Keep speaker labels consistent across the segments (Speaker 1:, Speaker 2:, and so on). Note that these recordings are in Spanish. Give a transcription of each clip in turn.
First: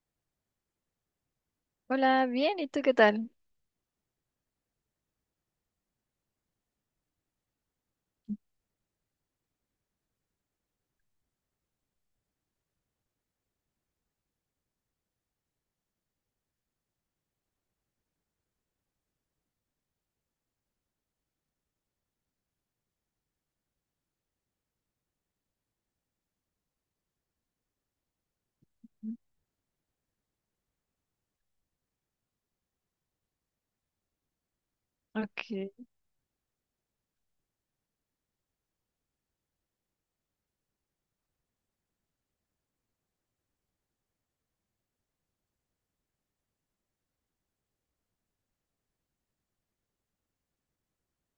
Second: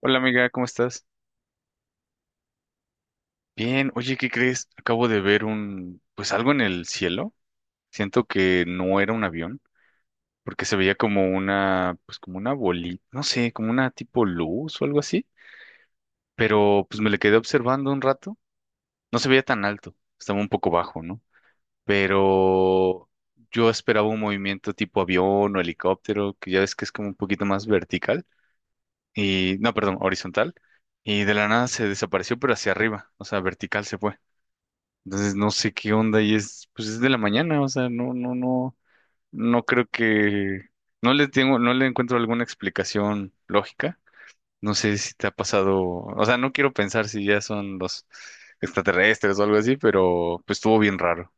Speaker 1: Hola amiga, ¿cómo estás?
Speaker 2: Hola, bien, ¿y tú qué tal?
Speaker 1: Bien, oye, ¿qué crees? Acabo de ver pues algo en el cielo. Siento que no era un avión, porque se veía como pues como una bolita, no sé, como una tipo luz o algo así. Pero pues me le quedé observando un rato. No se veía tan alto, estaba un poco bajo, ¿no? Pero yo esperaba un movimiento tipo avión o helicóptero, que ya ves que es como un poquito más vertical y, no, perdón, horizontal. Y de la nada se desapareció, pero hacia arriba, o sea, vertical se fue. Entonces no sé
Speaker 2: Ok,
Speaker 1: qué onda y pues es de la mañana, o sea, no, no, no, no creo que, no le tengo, no le encuentro alguna explicación lógica. No sé si te ha pasado, o sea, no quiero pensar si ya son los extraterrestres o algo así, pero pues estuvo bien raro.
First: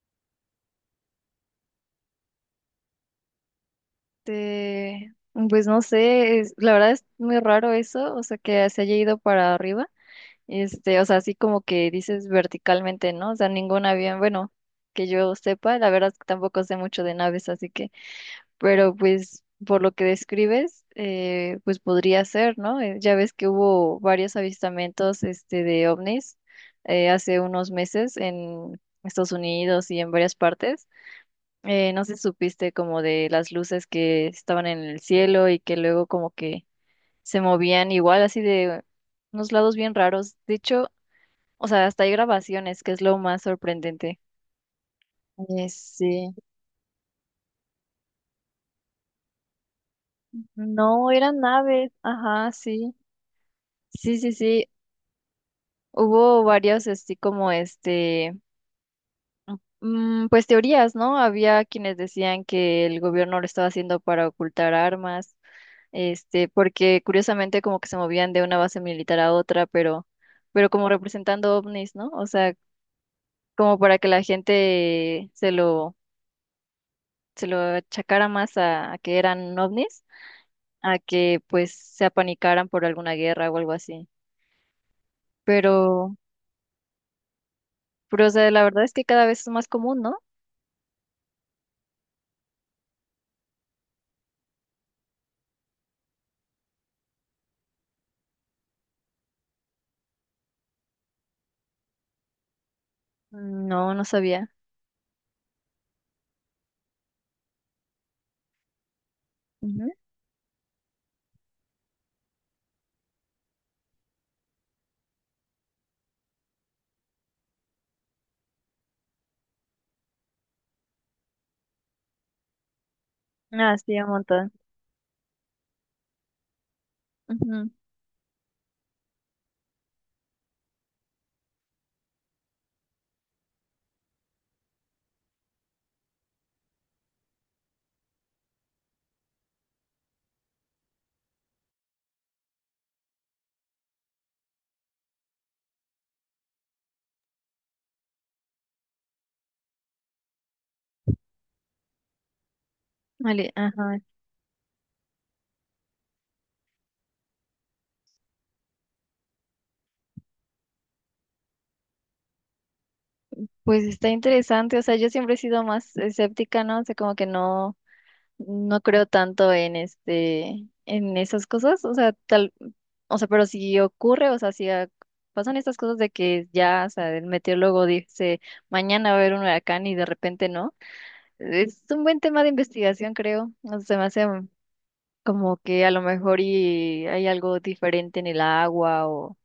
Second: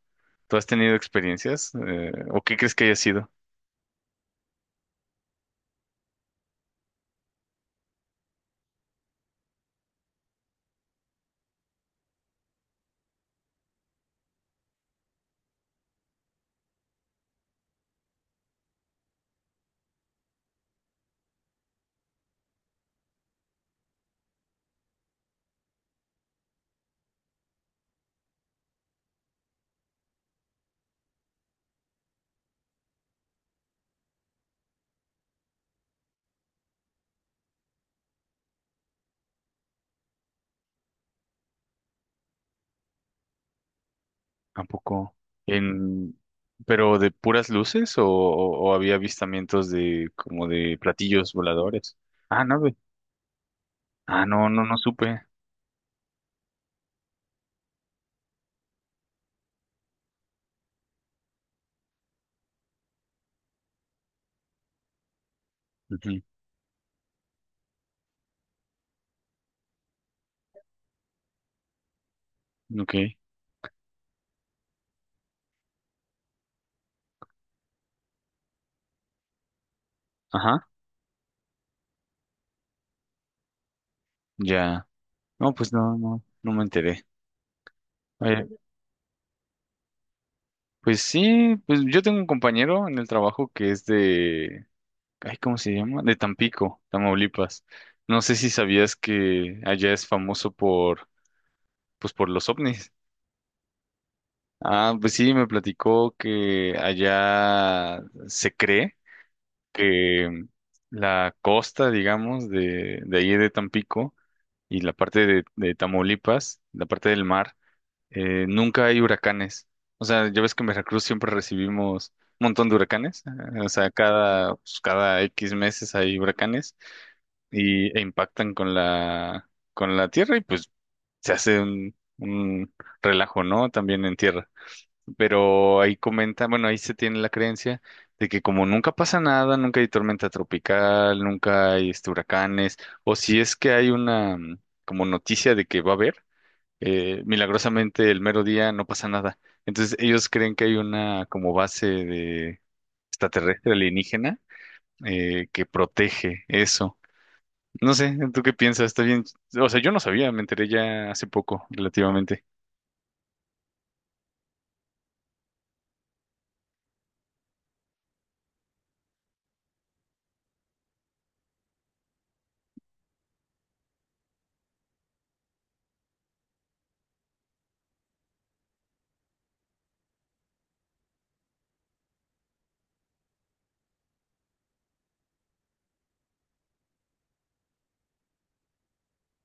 Speaker 1: ¿Tú has tenido experiencias? ¿O qué crees que haya sido?
Speaker 2: te- pues no sé, la verdad es muy raro eso, o sea, que se haya ido para arriba, o sea, así como que dices verticalmente, ¿no? O sea, ningún avión, bueno, que yo sepa, la verdad es que tampoco sé mucho de naves, así que, pero pues por lo que describes, pues podría ser, ¿no? Ya ves que hubo varios avistamientos, de ovnis hace unos meses en Estados Unidos y en varias partes. No sé si supiste como de las luces que estaban en el cielo y que luego como que se movían igual así de unos lados bien raros. De hecho, o sea, hasta hay grabaciones, que es lo más sorprendente.
Speaker 1: Tampoco
Speaker 2: Eh,
Speaker 1: en,
Speaker 2: sí.
Speaker 1: pero ¿de puras luces o había avistamientos de como de
Speaker 2: No,
Speaker 1: platillos
Speaker 2: eran naves.
Speaker 1: voladores? Ah,
Speaker 2: Ajá,
Speaker 1: no, güey.
Speaker 2: sí. Sí,
Speaker 1: Ah,
Speaker 2: sí,
Speaker 1: no, no,
Speaker 2: sí.
Speaker 1: no supe.
Speaker 2: Hubo varios así como pues teorías, ¿no? Había quienes decían que el gobierno lo estaba haciendo para ocultar armas. Porque curiosamente como que se movían de una base militar a otra, pero como representando ovnis, ¿no? O sea,
Speaker 1: Ok,
Speaker 2: como para que la gente se lo achacara más a que eran ovnis,
Speaker 1: ajá,
Speaker 2: a que pues se apanicaran por alguna guerra o algo así.
Speaker 1: ya. No, pues no,
Speaker 2: Pero,
Speaker 1: no, no me enteré.
Speaker 2: pero, o
Speaker 1: Oye,
Speaker 2: sea, la verdad es que cada vez es más común, ¿no?
Speaker 1: pues sí, pues yo tengo un compañero en el trabajo que es ay, ¿cómo se llama? De Tampico, Tamaulipas. No sé si sabías que allá es famoso por, pues por los ovnis.
Speaker 2: No, no sabía.
Speaker 1: Ah, pues sí, me platicó que allá se cree
Speaker 2: Ujú.
Speaker 1: que la costa, digamos, de ahí de Tampico y la parte de Tamaulipas, la parte del mar, nunca hay huracanes. O sea, ya ves que en Veracruz siempre recibimos un montón de huracanes. O
Speaker 2: Ah,
Speaker 1: sea,
Speaker 2: sí, un montón.
Speaker 1: pues, cada X meses hay huracanes
Speaker 2: Ujú.
Speaker 1: e impactan con la tierra y pues se hace un relajo, ¿no? También en tierra. Pero ahí comenta, bueno, ahí se tiene la creencia de que como nunca pasa nada, nunca hay tormenta tropical, nunca hay este, huracanes, o si es que hay una como noticia de que va a haber milagrosamente el mero día no pasa nada. Entonces ellos creen que hay una como base de
Speaker 2: Vale,
Speaker 1: extraterrestre
Speaker 2: ajá.
Speaker 1: alienígena que protege eso. No sé, ¿tú qué piensas? Está bien. O sea, yo no sabía, me enteré ya hace poco, relativamente.
Speaker 2: Pues está interesante, o sea, yo siempre he sido más escéptica, ¿no? O sea, como que no, no creo tanto en en esas cosas, o sea, o sea, pero si ocurre, o sea, si a- pasan estas cosas de que ya, o sea, el meteorólogo dice mañana va a haber un huracán y de repente no, es un buen tema de investigación, creo, o sea, se me hace como que a lo mejor y hay algo diferente en el agua o,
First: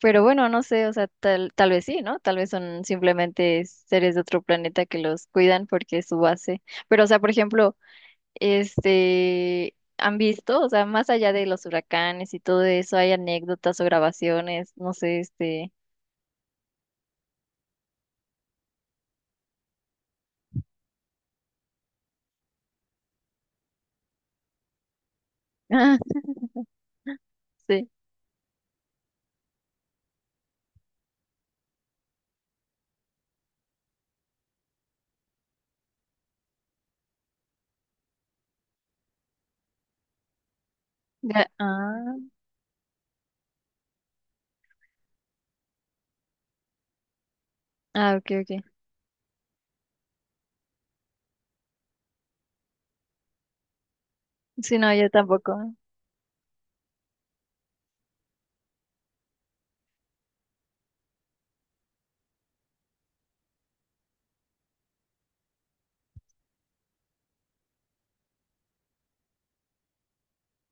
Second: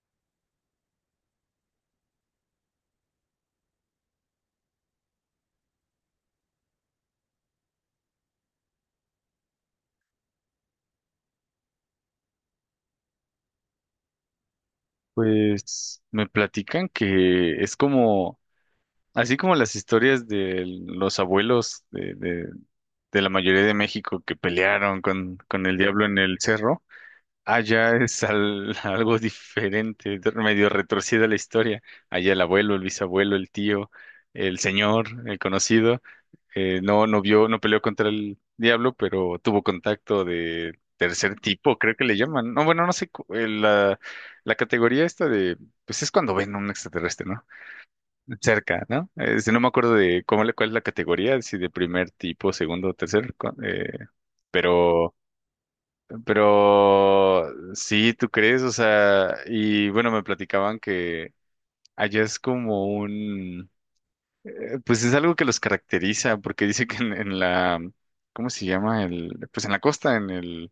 Speaker 2: pero bueno, no sé, o sea, tal vez sí, ¿no? Tal vez son simplemente seres de otro planeta que los cuidan porque es su base, pero o sea, por ejemplo han visto, o sea, más allá de los huracanes y todo eso, hay anécdotas o grabaciones, no sé,
Speaker 1: Pues me platican que es como, así como las historias de los abuelos de la mayoría de México que pelearon con el
Speaker 2: Ah,
Speaker 1: diablo en el cerro.
Speaker 2: sí.
Speaker 1: Allá es algo diferente, medio retorcida la historia. Allá el abuelo, el bisabuelo, el tío, el señor, el conocido, no vio, no peleó contra el diablo, pero tuvo contacto de tercer
Speaker 2: Ya.
Speaker 1: tipo, creo que le
Speaker 2: Ah,
Speaker 1: llaman. No, bueno, no sé, la, la categoría esta de, pues es cuando ven a un extraterrestre, ¿no?
Speaker 2: ah, ok, ok.
Speaker 1: Cerca, ¿no? Este, no me acuerdo de cuál es la categoría, si de primer tipo, segundo, tercer,
Speaker 2: Sí. No, yo
Speaker 1: pero
Speaker 2: tampoco.
Speaker 1: pero sí, ¿tú crees? O sea, y bueno, me platicaban que allá es como pues es algo que los caracteriza, porque dice que en la, ¿cómo se llama? El, pues en la costa,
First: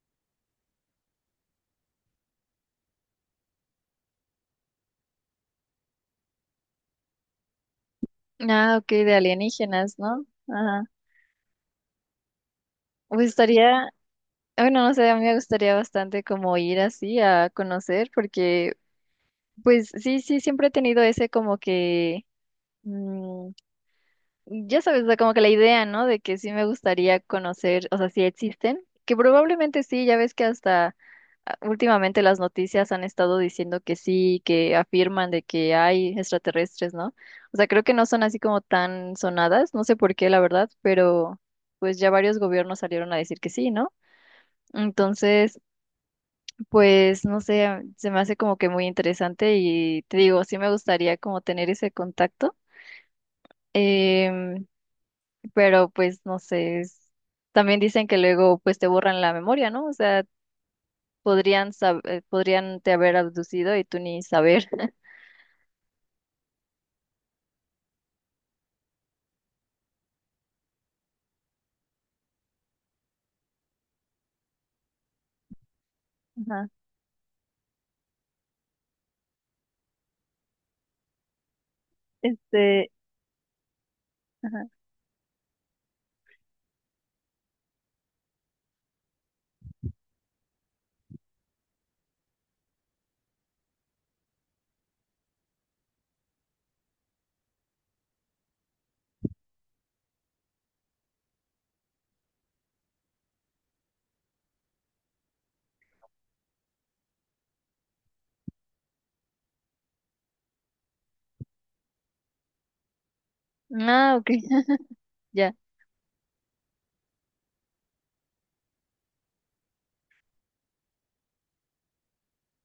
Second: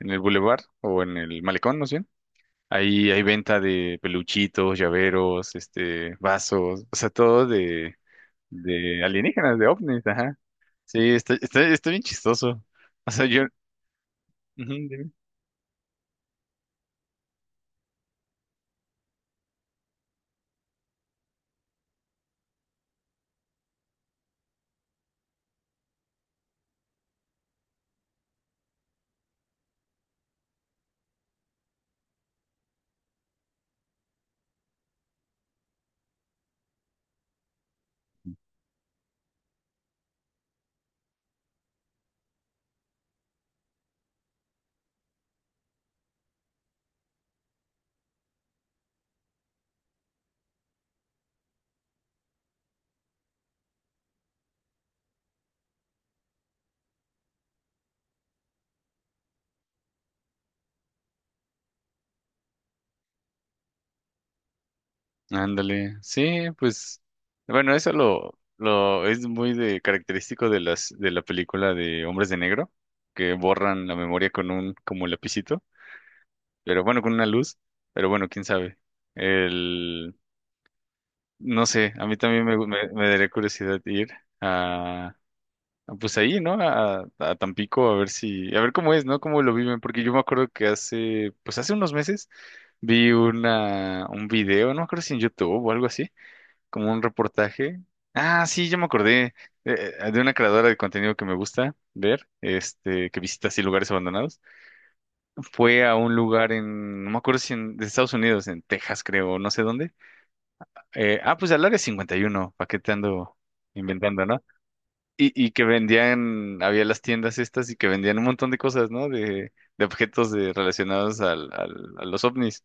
Speaker 1: en el bulevar o en el malecón, ¿no sé? Ahí hay venta de peluchitos, llaveros, este, vasos, o sea, todo
Speaker 2: Ah, ok,
Speaker 1: de
Speaker 2: de
Speaker 1: alienígenas, de
Speaker 2: alienígenas,
Speaker 1: ovnis,
Speaker 2: ¿no?
Speaker 1: ajá.
Speaker 2: Ajá,
Speaker 1: Sí, está, está, está bien chistoso. O sea,
Speaker 2: pues
Speaker 1: yo,
Speaker 2: estaría, bueno,
Speaker 1: ujú,
Speaker 2: no sé,
Speaker 1: dime.
Speaker 2: a mí me gustaría bastante como ir así a conocer, porque, pues, sí, sí, siempre he tenido ese como que... mm, Ya sabes, o sea, como que la idea, ¿no? De que sí me gustaría conocer, o sea, si existen, que probablemente sí, ya ves que hasta ah, últimamente las noticias han estado diciendo que sí, que afirman de que hay extraterrestres, ¿no? O sea, creo que no son así como tan sonadas, no sé por qué, la verdad, pero pues ya varios gobiernos salieron a decir que sí, ¿no? Entonces, pues no sé, se me hace como que muy interesante y te digo, sí me gustaría como tener ese contacto. em, pero pues no sé, también dicen que luego pues te borran la memoria, ¿no? O sea, podrían te haber abducido y tú ni saber.
Speaker 1: Ándale, sí, pues, bueno, eso lo es muy de característico de las de la película de Hombres de Negro, que borran la memoria con un como lapicito,
Speaker 2: Ajá.
Speaker 1: pero bueno, con una luz, pero bueno, quién sabe. El, no sé, a mí también
Speaker 2: Este,
Speaker 1: me daría curiosidad ir
Speaker 2: ajá.
Speaker 1: a, a, pues ahí, ¿no? A Tampico a ver si, a ver cómo es, ¿no? Cómo lo viven, porque yo me acuerdo pues hace unos meses vi una un video, no me acuerdo si en YouTube o algo así como un reportaje. Ah, sí, yo me acordé de una creadora de contenido que me gusta ver, este, que visita así lugares abandonados. Fue a un lugar no me acuerdo si en de Estados Unidos, en Texas, creo, no sé dónde. Pues al área 51, ¿para qué te ando
Speaker 2: Ah,
Speaker 1: inventando,
Speaker 2: ok,
Speaker 1: no? Y
Speaker 2: ya.
Speaker 1: que vendían, había las tiendas estas y que vendían un montón de cosas, ¿no? De objetos de, relacionados a los ovnis.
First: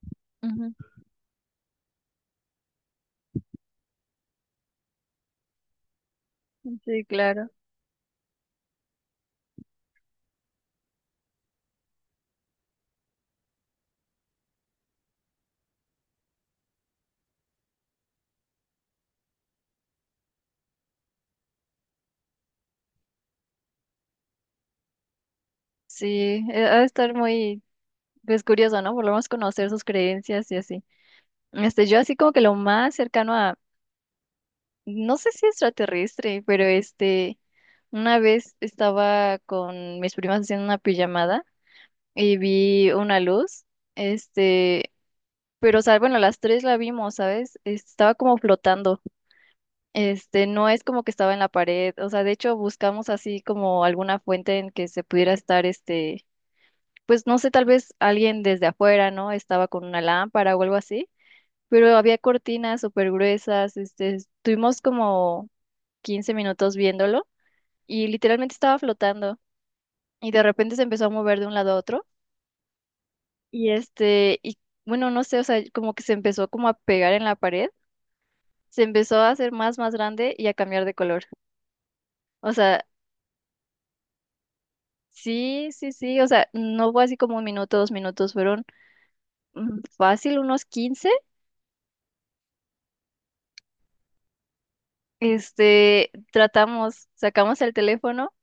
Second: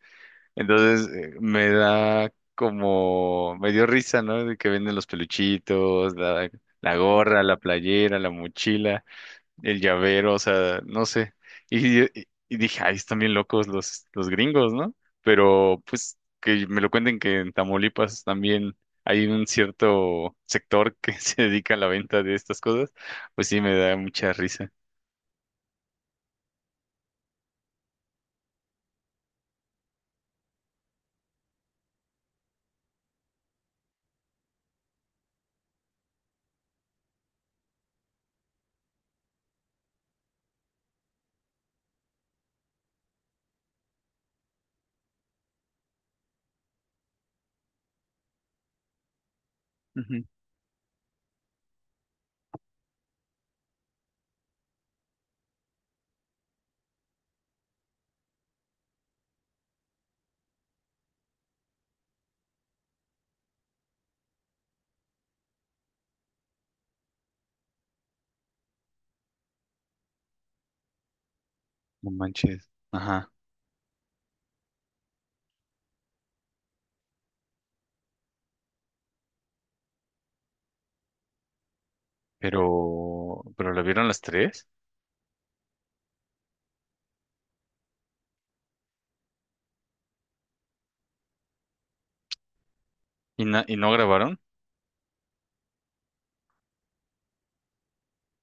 Speaker 1: Entonces me dio risa, ¿no? De que venden los peluchitos, la,
Speaker 2: Ujú.
Speaker 1: la
Speaker 2: Sí,
Speaker 1: gorra,
Speaker 2: claro.
Speaker 1: la playera, la mochila, el llavero, o sea, no sé. Y, y- y dije, ay, están bien locos los gringos, ¿no? Pero pues que me lo cuenten que en Tamaulipas también hay un cierto sector que se dedica a la venta de estas cosas, pues sí me da mucha risa.
Speaker 2: Sí, ha de estar muy pues curioso, ¿no? Por lo menos conocer sus creencias y así. Yo así como que lo más cercano a no sé si extraterrestre, pero una vez estaba con mis primas haciendo una pijamada y vi una luz, este, pero, o sea, bueno, las tres la vimos, ¿sabes? Estaba como flotando,
Speaker 1: Ujú.
Speaker 2: no es como que estaba en la pared, o sea, de hecho buscamos así como alguna fuente en que se pudiera estar, pues no sé, tal vez alguien desde afuera, ¿no? Estaba con una lámpara o algo así, pero había cortinas súper gruesas, estuvimos como 15 minutos viéndolo y literalmente estaba flotando y de repente se empezó a mover de un lado a otro.
Speaker 1: No manches. Ajá.
Speaker 2: Y bueno, no sé, o sea, como que se empezó como a pegar en la pared, se empezó a hacer más, más grande y a cambiar de color. O sea,
Speaker 1: Pero la vieron las tres
Speaker 2: sí, sí, sí, o sea, no fue así como 1 minuto, 2 minutos, fueron fácil unos 15.
Speaker 1: y no grabaron.
Speaker 2: Tratamos, sacamos el teléfono,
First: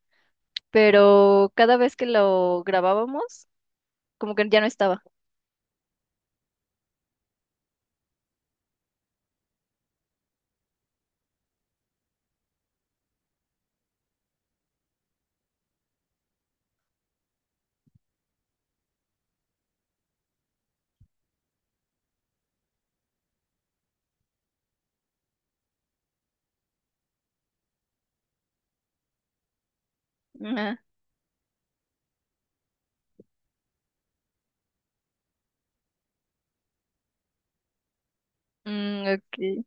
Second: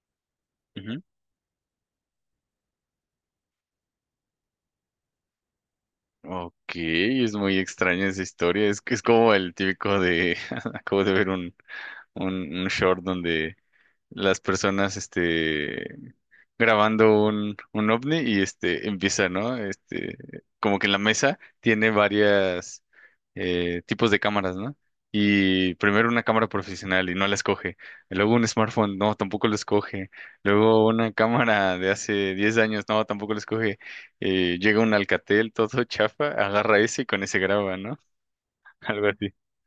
Speaker 1: Ujú.
Speaker 2: pero cada vez que lo grabábamos, como que ya no estaba.
Speaker 1: Ok, es muy extraña esa historia. Es que es como el típico de. Acabo de ver un short donde las personas este grabando un ovni y este empieza, ¿no? Este, como que en la mesa tiene varias tipos de cámaras, ¿no? Y primero una cámara profesional y no la escoge. Luego un smartphone, no, tampoco lo escoge.
Speaker 2: Ajá.
Speaker 1: Luego una cámara de hace 10 años, no, tampoco lo escoge. Llega un Alcatel todo chafa, agarra ese y con ese graba, ¿no?
Speaker 2: Mm,
Speaker 1: Algo así.
Speaker 2: ok.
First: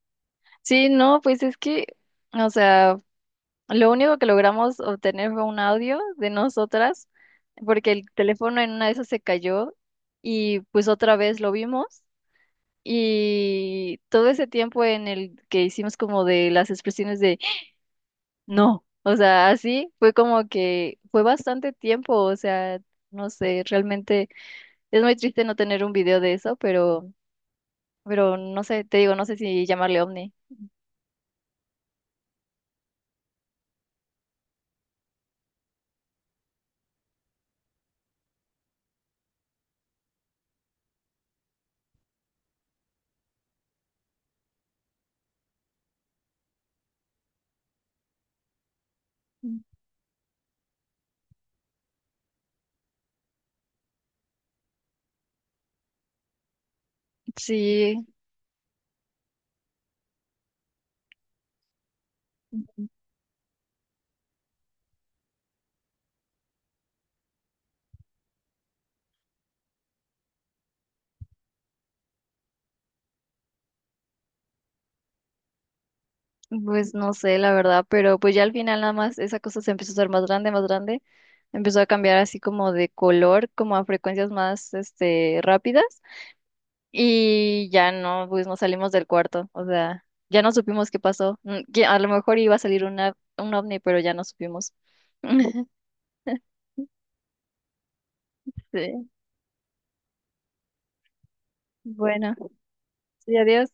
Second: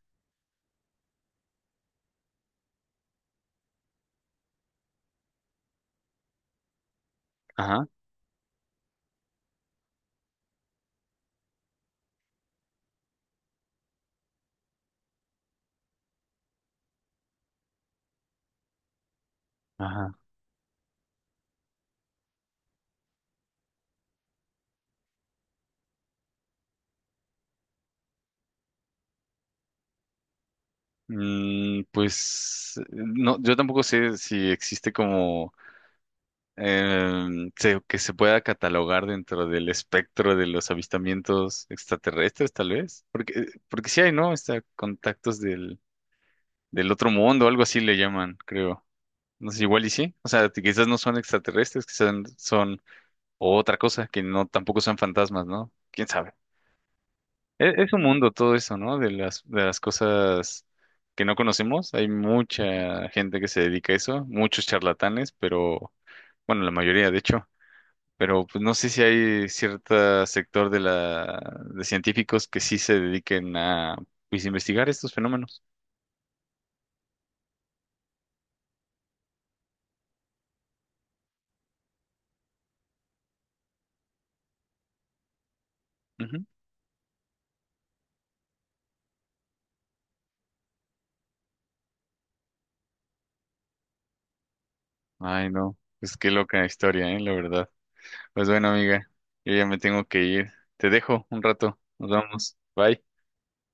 Speaker 2: Sí, no, pues es que, o sea. Lo único que logramos obtener fue un audio de nosotras,
Speaker 1: Ajá,
Speaker 2: porque el teléfono en una de esas se cayó y pues otra vez lo vimos. Y todo ese tiempo en el que hicimos como de las expresiones de no, o sea, así
Speaker 1: ajá.
Speaker 2: fue como que fue bastante tiempo, o sea, no sé, realmente es muy triste no tener un video de eso, pero, no sé, te digo, no sé si llamarle ovni.
Speaker 1: No, yo tampoco sé si existe como que se pueda catalogar dentro del espectro de los avistamientos extraterrestres, tal vez, porque porque sí hay, ¿no? Está contactos del otro mundo, algo así le llaman, creo. No sé, igual y sí. O sea, quizás no son extraterrestres, quizás son otra cosa que no tampoco son fantasmas, ¿no? ¿Quién sabe? Es
Speaker 2: Sí.
Speaker 1: un mundo todo eso, ¿no? De de las cosas que no conocemos. Hay mucha gente que se dedica a eso, muchos charlatanes, pero bueno, la mayoría, de hecho. Pero pues, no sé si hay cierto sector de de científicos que sí se dediquen a pues, investigar estos fenómenos.
Speaker 2: Pues no sé, la verdad, pero pues ya al final nada más esa cosa se empezó a hacer más grande, empezó a cambiar así como de color, como a frecuencias más, rápidas
Speaker 1: Ujú.
Speaker 2: y ya no, pues nos salimos del cuarto, o sea, ya no supimos qué pasó, que a lo mejor iba a salir un ovni, pero ya no supimos.
Speaker 1: Ay, no. Pues qué loca historia, ¿eh? La verdad. Pues bueno, amiga,
Speaker 2: Sí,
Speaker 1: yo ya me tengo que ir. Te dejo un rato. Nos
Speaker 2: bueno,
Speaker 1: vamos. Bye.
Speaker 2: sí, adiós.